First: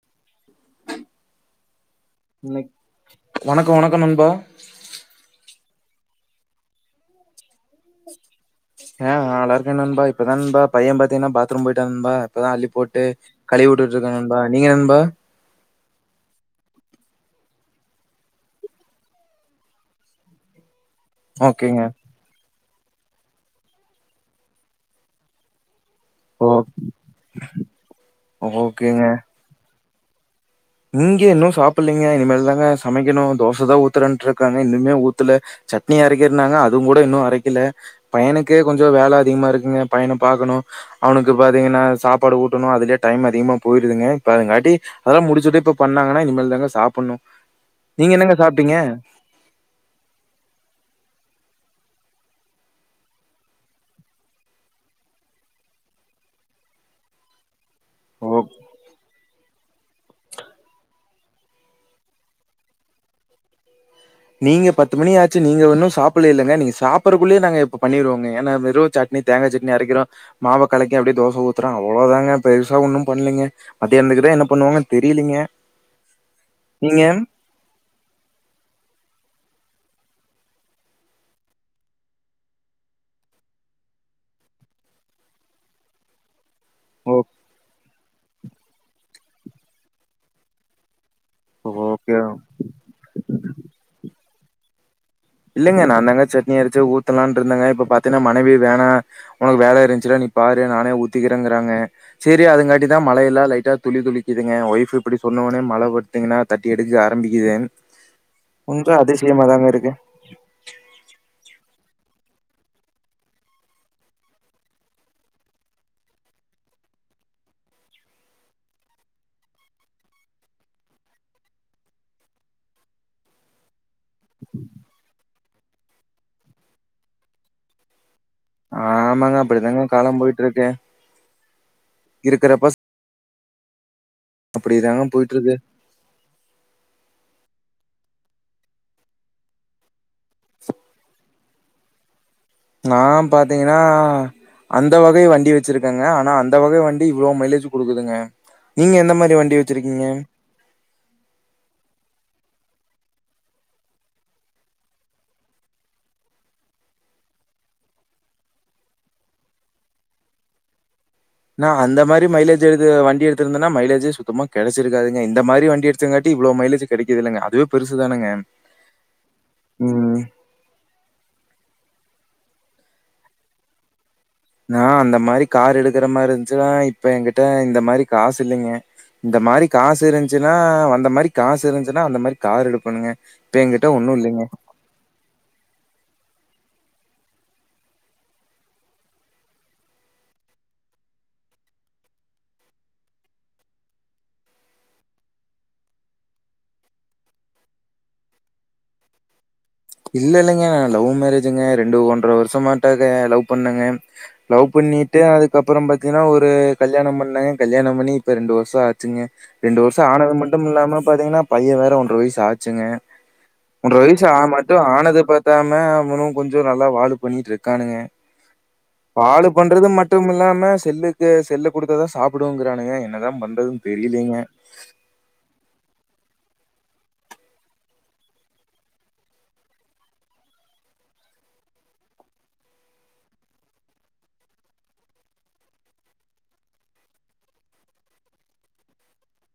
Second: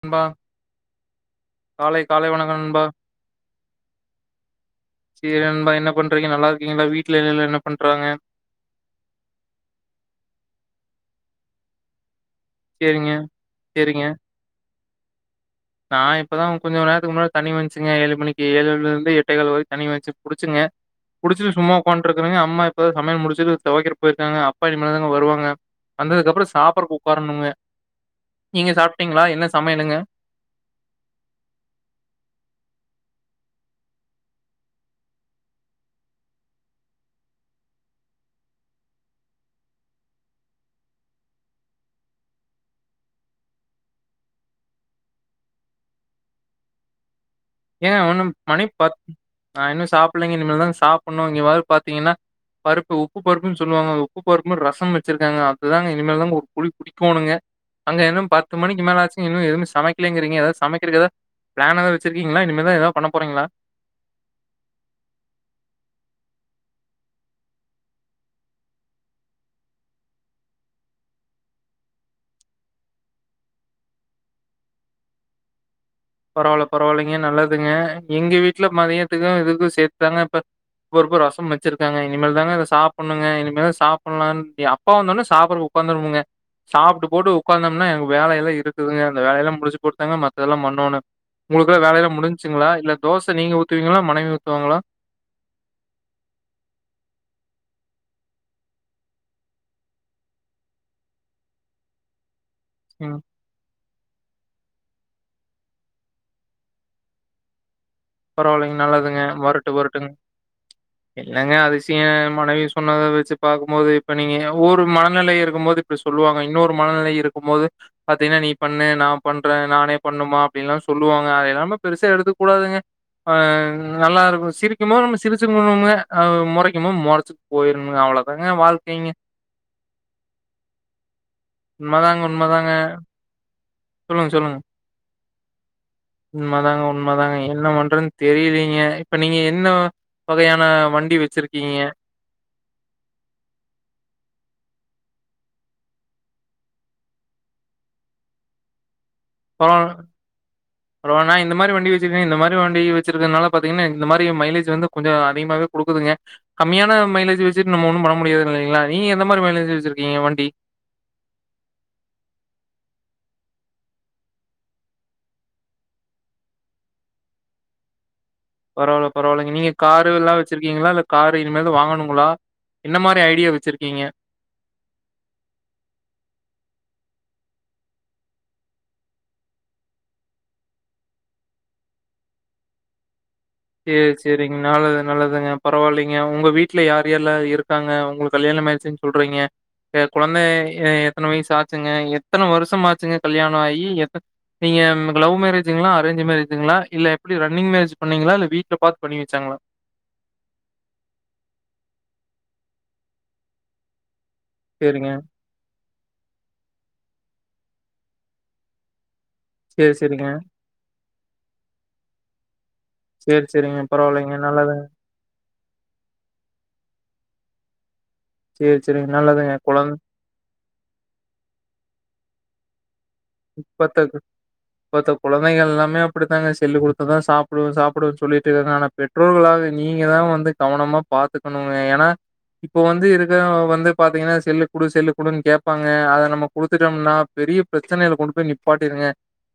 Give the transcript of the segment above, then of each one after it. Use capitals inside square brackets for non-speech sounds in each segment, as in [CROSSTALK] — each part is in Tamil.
நண்பா காலை காலை வணக்கம் இன்னைக் நண்பா வணக்கம் வணக்கம் நண்பா என்ன பண்றீங்க நல்லா இருக்கங்களா வீட்டல என்னன ஆஹ நல்லாருக்க நண்பா இப்பதா நண்பா பையன் பாத்தீங்கன்னா பா பாத்ரூம் போயிட்டா நண்பா இப்பதான் அள்ளி போட்டு சேரிங்க கழுவி விட்டுட்டு சேரிங்க இருக்கா நண்பா நீங்க ப [UNINTELLIGIBLE] நான் இப்பதான் கொஞ்சம் நேரத்துக்கு முன்னாடி தண்னி வந்துச்சுங்க ஏழு மணிக்கு ஏழுல இருந்து எட்டை கால் வரை தனி வச்சு புடிச்சங்க புடிச்சட்டு சும்மா ஓகேங்க உக்காண்ட்டு இருக்கறங்க அம்மா இப்போ தான் சமையல் முடிச்சுட்டு துவைக்கிறதுக்கு போயிருக்காங்க அப்பா இனமே தாங்க வருவாங்க வந்ததுக்கு ஓ அப்புறம் சாப்பிடடுறதுக்கு உட்காரணுங்க நீங்க ஓகேங்க சாப்பிட்டீங்களா என்ன சமையலுங்க இங்க இன்னும் சாப்பிடலீங்க இனிமதிரிதாங்க சமைக்கணும் தோசை தான் ஊத்துறன்ட்டு இருக்காங்க இன்னுமே ஊத்துல சட்னி அரைக்கிருனாங்க அதுவும் கூட இன்னும் அரைக்கல பையனுக்கே கொஞ்சம் வேலை அதிகமா இருக்குங்க பையனை பாார்கக்கணும் அவனுக்கு பாாரத்தீங்கன்னா சாப்பாடு ஊட்டணும் அதுலயே டைம் அதிகமா போயிடுதுங்க இப்ப அததுங்காட்டி அதெல்லாம் முடிச்சு ட்டு இப்ப பண்ணாங்கன்னா இனிமேல் தாங்க சாப்பிடணும் ஏன் ஒன்னும் மணி பத் நான் இன்னும் சாப்பிடலங்க இனிமேல் தான் சாப்பிடணும் இங்கே பாத்தீங்கன்னா பருப்பு உப்பு பருப்புன்னு சொல்லுவாங்க உப்பு பருப்புன்ன ரசம் வச்சிருக்காங்க அதுதாங்க இனிமேல் தாங்க ஒரு புடி பிடிக்கோணுங்க அங்க இன்னும் ஓ பத்து மணிக்கு மேல ஆச்சு இன்னும் எதுவுமே சமைக்கலேங்கிறீங்க ஏதாவது சமைக்கிறக்கதா பிளானதான் வச்சுட்டு [UNINTELLIGIBLE] இருக்கீங்களா இனிமேதான் ஏதாவது பண்ண போறீங்களா நீங்க பத்து மணியாச்சு நீங்க ஒன்னும் சாப்பிடல இல்லைங்க நீங்க சாப்படுறக்குள்ளயே நாங்க இப்ப பண்ணியிருவோங்க ஏன்னா வெரு சட்னி தேங்காய் சட்னி அரைக்கிறோம் மாவ கலைக்கி அப்படியே தோசை ஊத்துறோம் அவ்வளவுதாங்க பெருசா ஒன்னும் பண்ணலீங்க மத்தியானத்துக்கு தான் என்ன பண்ணுவாங்கு தெரியலீங்க பரவாயில்ல நீங்க? பரவாயில்லைங்க நல்லதுங்க எங்க வீட்டுல மதியம் துக்கும் இதுக்கும் சேர்த்துதாங்க இப்பபைக்கும் ரசம் வச்சிருக்காங்க இனிமேல் தாங்க சாப்பண்ணுங்க இனிமேதான் சாப்பலாம் அப்பா வந்த உடனே சாப்பிடறகு உட்காந்துருனுங்க சாப்பிட்டு ஓ போட்டு உட்கார்ந்தோம்னா எ வேலைய எல்லாம் இருக்குதுங்க அந்த வேல எல்லாம் முடிஞச்சு கொடுத்தாங்க மத்தெல்லாம் பண்ணோன்னு உங்களுக்கு எல்லாம் வேலை எல்லாம் ஓகே. முடிஞ்சுச்சுங்களா இல்ல தோசை நீங்க ஊத்துவீங்களா மனைவி ஊ துவாங்களா [UNINTELLIGIBLE] இல்லைங்க நான் தாங்க சட்னியரையிச்சு ஊத்தலாம்னு இருந்தேங்க இப்ப பாத்தீங்கன்னா மனைவி வேணா உனக்கு வேலை இருந்துச்சுல நீ பாரு நானே ஊத்திக்கிறேங்கிறாங்க சரி அதுங்காட்டி தான் ம். மழை எல்லாம் லைட்டா தூ துளி துளி துளிங்க ஒய்ஃப் இப்படி சொன்னோடனே மழை பத்துங்கன்னா தட்டி எடுக்க ஆரம்பிக்குது பரவாயில்லைங்க கொஞ்சம் நல்லதுங்க அதிசயமா தாங்க வறட்டு இருக்கு. வருட்டுங்க இல்லங்க அதிசய மனைவி சொன்னதை வச்சு பார்க்கும்போது இப்ப நீங்க ஒரு மனநிலை இருக்கும்போது இப்படி சொல்லுவாங்க இன்னொரு மனநிலை இருக்கும்போது பாார்த்தீங்கன்னா நீ பண்ணு நான் பண்றேன் நானே பண்ணுமா அப்படின்ல்லாம் சொல்லுவாங்க அது ஏல்லாமே பெருசா எடுத்துக்க கூடாதுங்க ஆஹ [UNINTELLIGIBLE] நல்லா இருக்கும் சிரிக்கும்போ நம்ம சிரிச் முறைக்கு போது முறைச்சுட்டு போயிருங்க அவ்வளோ ஆமாங்க அப்படிதாங்க காலம் போயிட்டு இருக்கு உண்மைதாங்க உண்மைதாங்க அப்படிதாங்க போயிட்டு விட்டுருக்கு உண்மைதாங்க உண்மைதாங்க என்ன பண்றன்னு தெரியலீங்க இப்ப நீங்க என்ன வகையான வண்டி வச்சிருக் கீங்க நா பாத்தீங்கன்னா அந்த வகை வண்டி வச்சிருக்கேங்க ஆனா அந்த வகை வண்டி இவ்வளோ மைலேஜ் கொடுக்குதுங்க நீங்க எந்த மாரி வண்டி வச்சிருக்கீங்க நான் இந்த மாதிரி வண்டி வச்சிருக்கேன் இந்த மாதிரி [UNINTELLIGIBLE] வண்டி வச்சிருக்கதுனால பாத்தீங்கன்னா இந்த மாரி மைலேஜ் வந்து கொஞ்ச அதிகமாவே குடுக்குதுங்க கம்மியான மைலேஜ் வச்சிட்டு நம்ம ஒன்னும் பண்ண முடியாது இல்லலைங்களா நீங்க எந்த மாதிரி மைலேஜ் வச்சிருக்கீங்க வண்டி நான் அந்த மாரி மைலேஜ் வண்டி எடுத்து இருந்தேன்னா மைலேஜே சுத்தமா கிடைச்சிருக்காங்க இந்த மாரி வண்டி எடுச்சங்காட்டி இவ்ளவு மைலேஜ் கிடைக்குத இல்லங்க அதுவே பெருசுதானுங்க பரவாயில்ல பரவாயில்லைங்க நீங்க காரு எல்லாம் வச்சிருக்கீங்களா இல்ல காரு இனிமேலும் தான் வாங்கணுங்களா என்ன மாரி ஐடியா வச்சிருக்கீங்க நான் அந்த மாரி கார் எடுக்கற மாரி இருந்துச்சுன்னா இப்ப என்கிட்ட இந்த மாரி காசு இல்லைங்க இந்த மாரி காசு இருந்துச்சுன்னா அந்த மாரி காசு இருந்துச்சுன்னா அந்த மாரி கார் எடுப்பேணுங்க ஓகே சேரிங்க நால நல்லதுாங்க பரவாயில்லைங்க உங்க வீட் வீட்ல யார் யாரெல்லாம் இருக்காங்க உங்களுக்கு கல்யாண ஆயிடுச்சு சொல்றீங்க குழந்தை எத்தன வயசு ஆச்சுங்க எத்தன வருஷம் ஆச்சுங்க கல்யாணம் ஆகி நீங்க லவ் மேரேஜ் ங்கலாம அரேஞ்ச் மேரேஜ்ங்களா இல்ல எப்படி ரன்னிங் மேரேஜ் பண்ணீங்களா இல்ல வீட்டுல பாத்து பண்ணி வச்சாங்களா இல்ல இல்லைங்க நான் லவ் மேரேஜ்ங்க ரெண்டு ஒன்ற வருஷமாட்டா லவ் பண்ணங்க லவ் சேரிங்க பண்ணிட்டு அதுக்கப்பறம் பார்த்திங்கன்னா ஒரு கல்யாணம் பண்ணேன் கல்யாண பண்ணி இப்ப ரெண்டு வருஷம் ஆச்சுங்க ரெண்டு சேரி வருஷம் சேரிங்க ஆனது மட்டும் இல்லாமனு பாத்தீங்கன்னா பையன் வேற ஒன்றர வயசு ஆச்சுங்க சேரி சேரிங்க ஒன்றரை வயசு பரவாயில்லைங்க ஆமாட் நல்லதுங்க ஆனது பாத்தாம அவனும் கொஞ்ச நல்லா வாழ பண்ணிட்டு இருக்கானுங்க சேரி சேரிங்க பாடு நல்லதுங்க பண்றது குழந் மட்டும் இல்லாம செல்லுக்கு செல்லு கொடுத்த தான் சாப்பிடுங்கறானங்க என் இப்பத்தப்பமத்த குழந்தைகள் எல்லாமே அப்படித்தாங்க செல்லு குடுத்ததான் சாப்ப சாப்பிடனு சொல்லிட்டு இருக்காங்க ஆனா பெற்றோர்களாக நீங்க தான் வந்து கவனமா பாத்துக்கணுங்க ஏன்னா இப்ப வந்து இருக்க வந்து பாத்தீங்கன்னா செல்லு குடு செல்லு குடுன்னனு கேப்பாங்க அத நம்ம குடுத்துட்டோம்னா பெரியா பிர பிரச்சனில கொண்டு போய்நிப்பாட்டி இருங்க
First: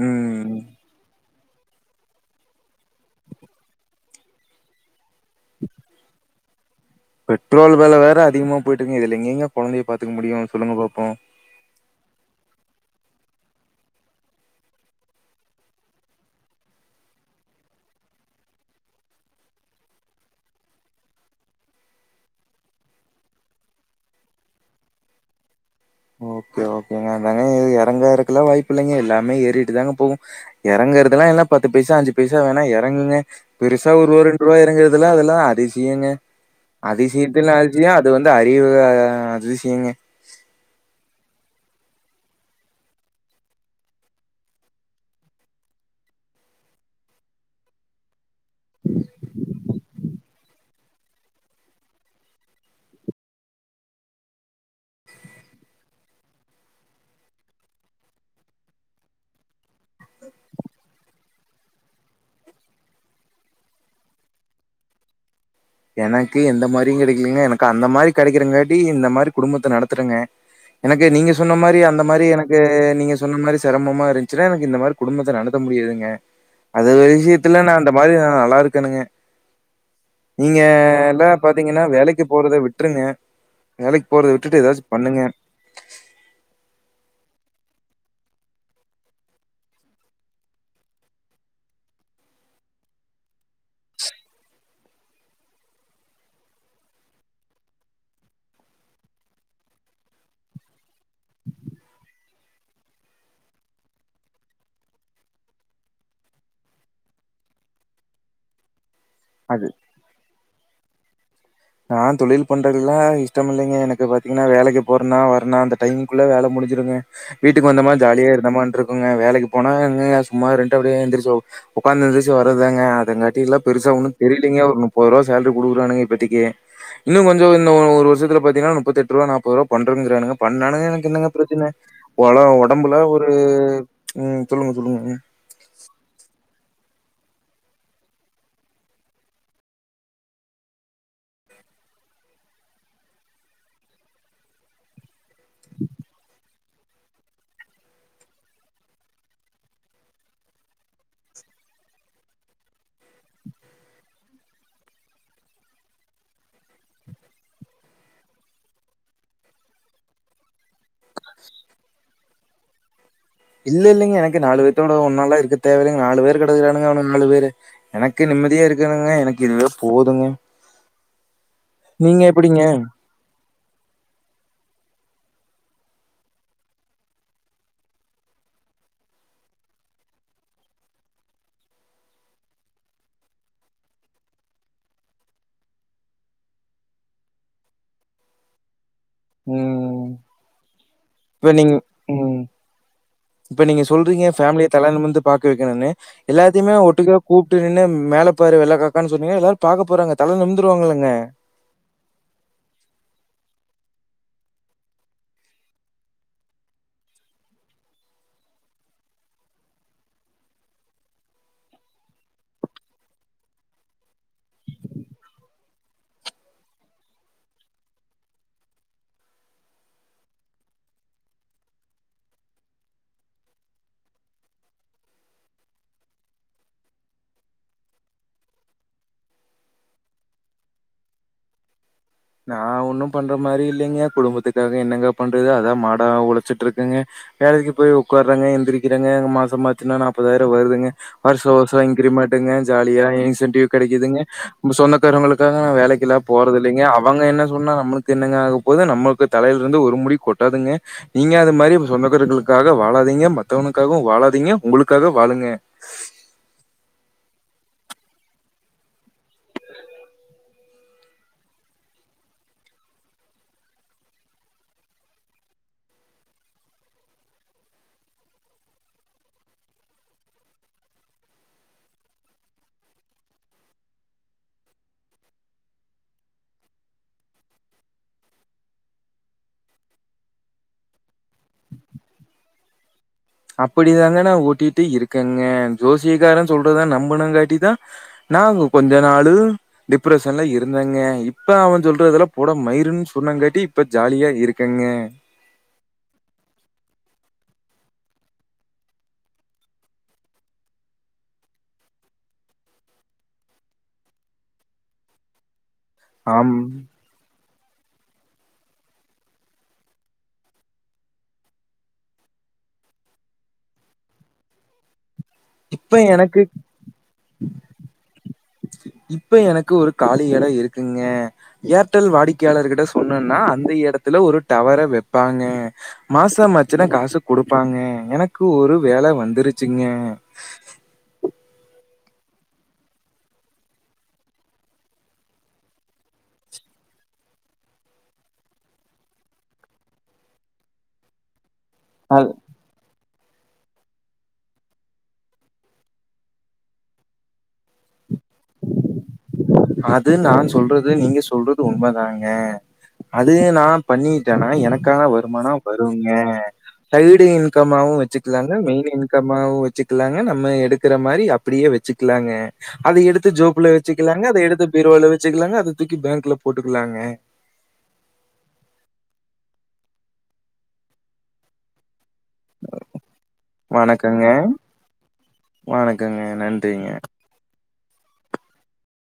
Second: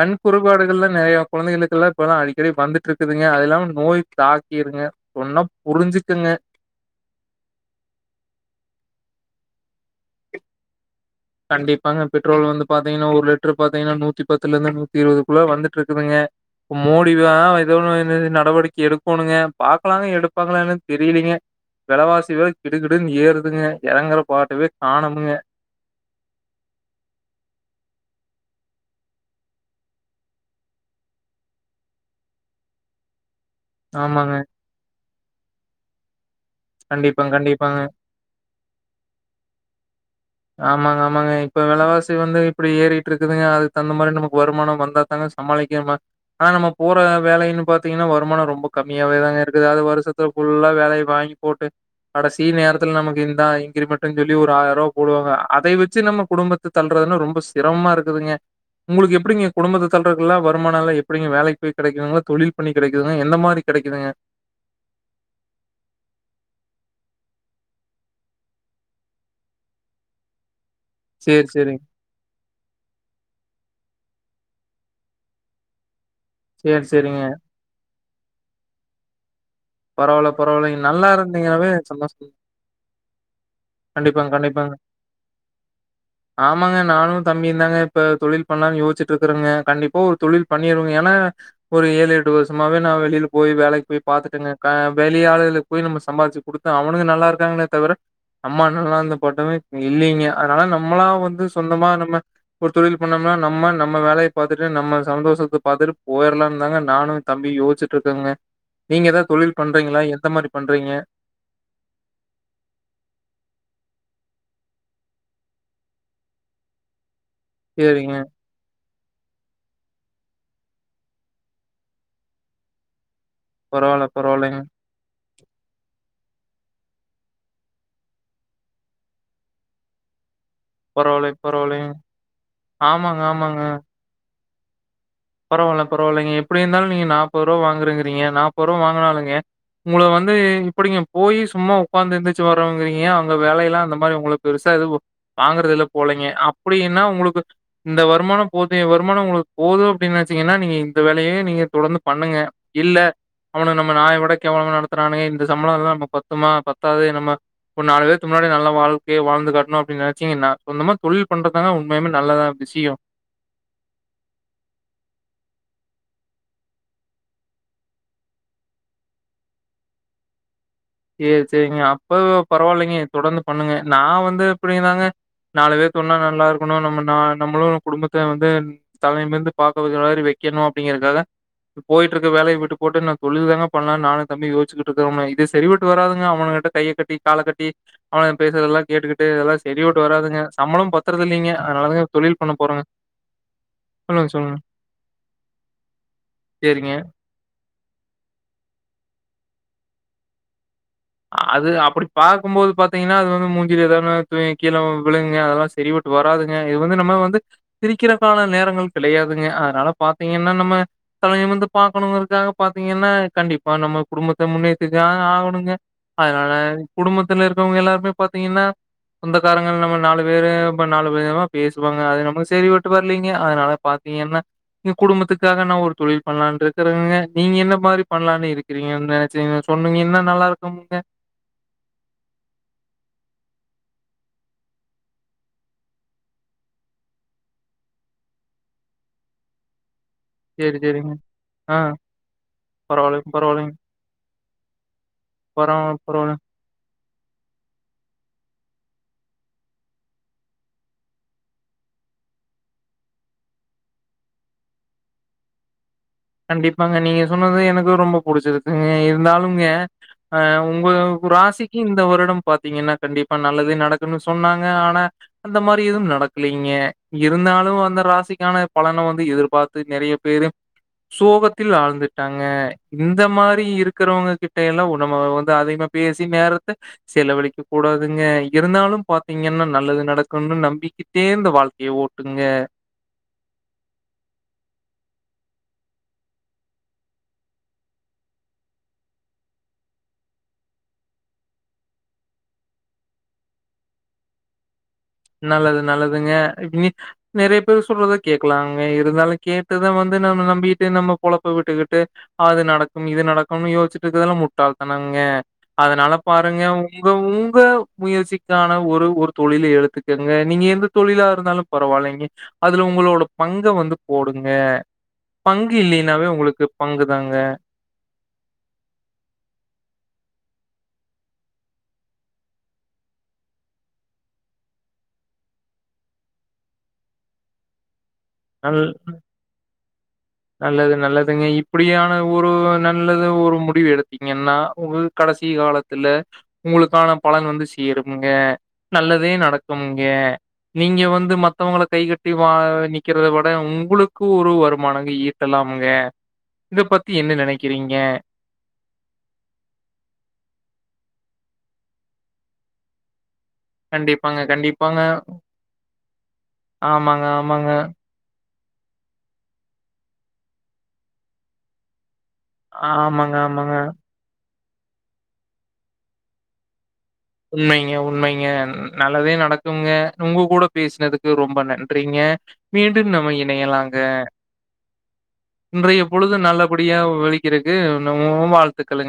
கண் ம் குறைபாடுகள்லாம் நிறைய குழந்தைகளுக்கு இப்பல்லாம் அடிக்கடி வந்துட்டு இருக்குதுங்கதுல்லாம நோய் தாக்கிருங்க சொன்னா புரிஞ்சுக்குங்க பெட்ரோல் வெல வேற அதிகமா போயிட்டு இருக்குங்க இதுல எங்கங்க குழந்தைய பார்த்துக்க முடியும் சொல்லங்க பாப்போம் கண்டிப்பாங்க பெட்ரோல் வந்து பாத்தீங்கன்னா ஒரு லிட்டரு பாத்தீங்கன்னா நூத்தி பத்துல இருந்து நூத்தி இருபதுக்குள்ள வந்துட்டு இருக்குதுங்க இப்ப மோடி ஏதோ நடவடிக்கை எடுக்கணுங்க பாக்கலாங்க எடுப்பாங்களாம் தெரியலீங்க விலைவாசி வே கிடுகிடுன்னு ஏறுதுங்க இறங்குற பாட்டவே காணங்க ஓகே ஓகேங்க ஓகோங்க அதாங்க இறங்கறதுக்குல்லாம் வாய்ப்பு இல்லைங்க எல்லாமே ஏறிட்டுதாங்க போகும் இறங்குறதெல்லாம் எல்லாம் பத்து பைசா அஞ்சு பைசா வேணா இறங்குங்க பெருசா ஒரு ரூபா ஆமாங்க இரண்டு ரூபா இறங்காது அதெல்லாம் அதெல்லாம் அதிசியங்க கண்டிப்பா அதிசயத்துல்ல கண்டிப்பாங்க ஆச்சுதா அது வந்து அறிவு அதி செய்யுங்க ஆமாங்க, ஆமாங்க. இப்ப விலைவாசி வந்து இப்படி ஏறிட்டு இருக்குதுங்க அது தகுந்த மாதிரி நமக்கு வருமானம் வந்தாத்தாங்க சமாளிக்கிற ஆனா நம்ம போற வேலைன்னு பாத்தீங்கன்னா வருமானம் ரொம்ப ரொம்ப கம்மியாவ தான் இருக்கு அது வருத்து புல்லா வேலையை வாங்கி போட்டு கடை சி நேரத்தில் நமக்கு இந்த இங்கிரிமேன்டுனு சொல்லி ஒரு ஆயிரம் ரூபா போடுவாங்க அதை வச்சு நம்ம குடும்பத்தை தள்ளறதுன்னா ரொம்ப சிரமா இருக்குதுங்க உங்களுக்கு எப்படிங்க குடும்பத்தை தள்ளறதுக்கு எல்லாம் வருமானம் எ எப்படிங்க வேலைக்கு போய் கிடைக்குதுங்கள தொழில் பணி கிடைக்குதுங்க எந்த மாரி கிடைக்குதுங்க எனக்கு எந்த மாதிரியும் கிடைக்கலங்க எனக்கு அந்த மாதிரி கிடைக்குறங்காட்டி இந்த மாதிரி குடும்பத்தை நடத்துடுங்க எனக்கு நீங்க சரி, சொன்ன மாதிரி சரிங்க. அந்த மாதிரி எனக்கு நீங்க சொன்ன மாதிரி சிரமமா இரு அக்சுவல எனக்கு இந்த மாதிரி குடும்பத்த நடத்த முடியாதுங்க சரி, அது சரிங்க. வஷயத்துல நான் பையன் நல்லா இருக்கானுங்க பரவால்ல, நீங்க பரவால்லங்க. நல்லா எல்லாம் இருந்தீங்கனாவே பாத்தீங்கன்னா வேலைக்கு சந்தோஷம். போறத விட்டுருங்க வேலைக்கு கண்டிப்பாங்க, போறத விட்டுட்டு கண்டிப்பாங்க. ஏதாச்சும் பண்ணுங்க ந்தாங்க இப்ப தொழில் பண்ணலா யோச்சுட்டு இருக்குறங்க கண்டிப்பா ஒரு தொழில் பண்ணிருவங்க ஏன்னா ஒரு ஏழு எட்டு வருமாவே நான் வெளியில போய் வேலைக்கு போய் பாத்துட்டேங்க வெளிய ஆளுகளுக்கு போய் நம்ம சம்பாதிச்சு கொடுத்த அவனுங்க நல்லா இருக்காங்கே தவிர அம்மா நல்லா இருந்த பட்டமே இல்லைங்க அதனால நம்மளாம் வந்து சொந்தமா நம்ம ஒரு தொழில் பண்ணோம்னா நம்ம நம்ம வேலையை பார்த்துட்டு நம்ம சந்தோஷத்தை பார்த்துட்டு போயிடலாம்னுந்தாங்க நானும் தம்பி யோசிச்சுட்டு இருக்கங்க நீங்க ஏதாவது தொழில் பண்றீங்களா எந்த மாரி பண்றீங்க நா தொழில் பண்றதுகுதா இஷ்டமில்லங்க எனக்கு பாத்தீங்கன்னா வேலக்கி போறேனா வரேனா அந்த டைகுள்ள வேல முடிஞ்சுருங்க வீட்டுக்கு வந்தமா சரிங்க. ஜாலியே இருந்தமா ட்ரு வுங்க வேலக்கு போனாங்க சும்மா இருந்துட்டு அப்டியே எந்திருச்சு உட்காந்து எந்துருச்சி வரதாங்க அதங்காட் ல்ல பெருசா பரவால்ல, ஒன்னு தெரிலீங்க பரவால்லைங்க. ஓர் முப்பரூவ சால்ரி குடுக்குறாங்க இப்பத்திக்கி இன்னு கொஞ்ச இந்த ஒரு வருஷத்துல பாத்தீங்கனா நுப்பதெட்டுரூவா நாப்பரூவா பண்றனுராங்க பண்ணானுங்க எனக் என்னங்க பரவால்லை, பிரச்சன பரவால்லைங்க. ஒல ஒடம்புல ஆமாங்க, ஒரு உம் சொல்லுங்க சொல்லுங்க பரவால பரவாலிங்க எப்டியாயிந்தாலும் நீங்க நாப்பதுரூவா வாங்குருகிறீங்க நாப்பதுரூவா வாங்குனாளுங்கே உங்கள வந்து இப்படிங்க போய் சும்மா உக்காந்து எந்துருச்சு வரவுங்றீங்க அங்க வேலயெல்லா அந்த மாரி உங்களுக்கு பெருசா எது வாங்குறது இல்ல போலிங்க அப்படின்னா உங்களுக்கு இந்த வருமானம் போதிய வருமானம் உங்களுக்கு போது இப்டின் நச்சீங்கன்னா நீங்க இந்த வேலயே நீங்க தொடர்ந்து பண்ணுங்க இல்ல அவுன நம்ம நாய் விட கேவலமா நடத்துறானுங்க இந்த சம்பளலா நமக்பத்துமா பத்தாது நம்ம ஒரு நாலு பேத்துகு முன்னாடி நல்ல வாழ்க்கய வாழ்ந்து காட்டணு அப்டின் நெனச்சீங்கன்ன சொந்தமா தொழில் பண்றதாங்க உண்மையலுமே நல்லதா சியோ இல்ல இல்லங்க எனக்கு நாலு பேத்தோட ஒன்னாளா இருக்க தேவலிங்க நாலு பேரு கெடக்கிறாங்க அவனு நாலு பேரு எனக்கு நிம்மதியா இருக்கணுங்க எனக்கு இதுவே போதுங்க ஏ சேரிங்க அப்ப நீங்க எப்டிங்க பரவாயில்லிங்க தொடந்து பண்ணுங்க நா வந்து இப்டிந்தாங்க நாலு பேக்கு ஒன்னா நல்லாருக்கணு நம்ம ந நம்மளு குடும்பத்த வந்து தலைமந்து பார்க்துர மாரி வக்கணும் அப்டிங்குறக்காக போய்ட்ருக்க வேலய விட்டு போட்டு நா தொழில் தாங்க பண்ணலா நானும் தம்பியும் யோச்சுட்டு இருக்கோம் இதே செரிவட்டு வராதுங்க அவனுங்கிட்ட கைய கட்டி கால கட்டி அவ பேசுறதல்லா கேட்டுக்கிட்டு இதல்லா செரிபட்டு வராதுங்க சம்பளம் பத் இப்பலிங் உம் இப்ப நீங்க சொல்றீங்க சொல்லுங்க, சொல்லுங்க. ஃபமலிய தல நுமுந்து பாக்க வக்கணுனு எல்லாத்தையுமே சேரிங்க. ஒட்டுக்க கூப்டு நின்னு மேல பாரு வெள்ளக்காக்கான் சொன்னீங் பாக்க போறங்க தல நிமுந்து அது அப்டி பாக்குபோது பாத்தீங்கனா அது வந்து மூஞ்சுலே தானே கீழ விழுங்க அதெல்லா சரிவட்டு வராதுங்க இது வந்து நம்ம வந்து சிரிக்கற கால நேரங்கள் கிடையாதுங்க அதனால பாத்தீங்கன்னா நம்ம தல நிமுந்து பாக்கணுங்கரதுக்காக பாத்தீங்கன்னா கண்டிப்பா நம்ம குடும்பத்த முன்னேத்தி தான் ஆகணுங்க அதனால குடும்பத்துல இருக்கவங்க எல்லாருமே பாத்தீங்கன்னா சொந்தக்காரங்கள் நம்ம நாலு பேரு நாலுவிதமா பேசுவாங்க அது நமக் சரிவட்டு வர்லீங்க அதனால பாத்தீங்கன்னா குடும்பத்துக்காக நா ஒரு தொழில் பண்ணலான்ட்டு ருக்கறங்க நீங்க என்ன மாரி பண்ணல இருக்கிறீங்க நெனச்சு சொன்னீங்னா நல்லா இரு [UNINTELLIGIBLE] நா ஒன்னு பண்ற மாரி இல்லிங்க குடும்பத்துக்காக என்னங்க பண்றது அதா மாடா உழச்சுட்டுருக்கங்க வேலைக்கு போய் உக்காறங்க எந்திரிக்கிறங்க மாச மாச்சின்னா முப்பதாயிர சேரி வருதுங்க சேரிங்க. வருஷ ஆ வருஷ இன்கிரீமெட்டுங்க ஜாலியா பரவால்லைங்க, இன்சென்டிவ் பரவால்லைங்க. கெடக்குதுங்க [UNINTELLIGIBLE] சொன்ன காரங்களுக்காக பரவா வேலக்கில்லா பரவால்லங்க. போறதில்லைங்க அப் அவங்க என்ன சொன்னா நம்ளுக்கு என்னங்க ஆக போது நம்மக்கு தலயிலருந்து ஒரு முடி கொட்டாதுங்க நீங்க அது மாரி சொந்தகாரங்களுக்காக வாழாதீங்க மத்தனுக்காகவு வாழாதீங்க உங்களுக்காக வாழுங்க கண்டிப்பாங்க. நீங்க சொன்னது எனக்கு ரொம்ப புடிச்சிருக்குங்க இருந்தாலும்ங்க ஆஹ் உங்க ராசிக்கு இந்த வருட பாத்தீங்கன்னா கண்டிப்பா நல்லதுே நடக்குணு சொன்னாங்க ஆனா அந்த மாரி எதுவு நடக்லீங்க இருந்தாலு அந்த ராசிக்கான பலன வந்து எதிர்பாத்து நறய பேரு சோகத்தில் ஆழ்ந்துட்டாங்க இந்த மாரி இருக்கிறவங்க கிட்டல்லா நம வந்து அதிகமா பேசி நேரத்த செலவழிக்க கூடாதுங்க இருந்தாலு பாத்தீங்கன்னா நல்லது நடக்கணு நம்பிக்கிட்டே இந்த வாழ்க்கய ஓட்டுங்க அப்படி தாங்க நா ஓட்டிட்டு இருக்கங்க ஜோசியகாரன் சொல்றதுத நம்புனு காட்டிதா நா கொஞ்ச நாளு டிப்ரஷன்ல இருந்தங்க இப்ப அவ சொல்றதல்லா போட மயிருன் சொன்னாங்காட்டி இப்ப ஜாலியா இருக்கங்க நல்லது நல்லதுங்க இ நெறய பேர் சொல்றத கேக்லாங்க இருந்தாலு கேட்டுதா வந்து நம்ல நம்பிகிட்டு நம்ம பொழப்ப விட்டுகிட்டு அது நடக்கும இது நடக்குனு யோசிச்சிட்டு இந்தால்லா முட்டாள் தனங்க அதனால ஆம் பாருங்க உங்க ஊ முயற்சிக்கான ஒரு ஒரு தொழில எழுத்து குங்க நீங்க எந்த தொழிலா இருந்தாலும் பரவாயில்லைங்க அதுல உங்களோட பங்க வந்து போடுங்க பங்கு இப்ப இல்லினாவே எனக்கு உங்களுக்கு பங்கு தாங்க இப்ப எனக்கு ஒரு காலி இடம் இருக்குங்க ஏர்டெல் வாடிக்கையாளர்கிட்ட சொன்னும்ன்னா அந்த இடத்துல ஒரு டவரை வைப்பாங்க மாசம்மாச்சின காசு கொடுப்பாங்க எனக் க்கு ஒரு நல் வேல வந்துருச்சுங்க நல்லது நல்லதுங்க. இப்டியான ஒரு நல்லது ஒரு முடிவு எடுத்தீங்கன்னா உ கடைசி காலத்துல உங்களுக்கான பலன் வந்து சேரும்ங்க நல்லதே நடக்கும்ங்க நீங்க வந்து மத் தவங்களை அது கைகட்டி வா நிக் ருக்கிறத விட உங்களுளுக்கு ஒரு வருமானம் ஈட்டலாம்ங்க இத பத்தி என்ன நெனைக்கிறீங்க அது நான் சொல்றது நீங்க சொல்றது உண்மதாங்க அத் து நான் கண்டிப்பாங்க, பண்ணிட்டேனா கண்டிப்பாங்க. எனக்கான வருமானம் வருங்க சைடு ஆமாங்க, ஆமாங்க. இன்கம்மாவும் வச்சுக்கலாங் மெயின் இன்கமும் வச்சுக்கலாங்க நம்ம எடுக்கிற மாரி அப்படியே வச்சுக்கலாங்க அது எடுத்து ஆமாங்க, ஜோப்புல ஆமாங்க. வச்சுக்கல எடுத்து பீரோல வச்சுக்கலாங்க அதை தூக்கி பேக்ல போட்டுக்கலாங்க உண்மைங்க உண்மைங்க நல்லதே நடக்கும்ங்க உங்க கூட பேசினதுக்கு ரொம்ப நன் ன்றிங்க மீண்டும் நம்ம இணையலாங்க வணக்கங்க, இன்றைய வணக்கங்க. பொழுது நன்றிங்க. நல்லபடிய விளிக்கிற [UNINTELLIGIBLE] வாழ்த்துக்களு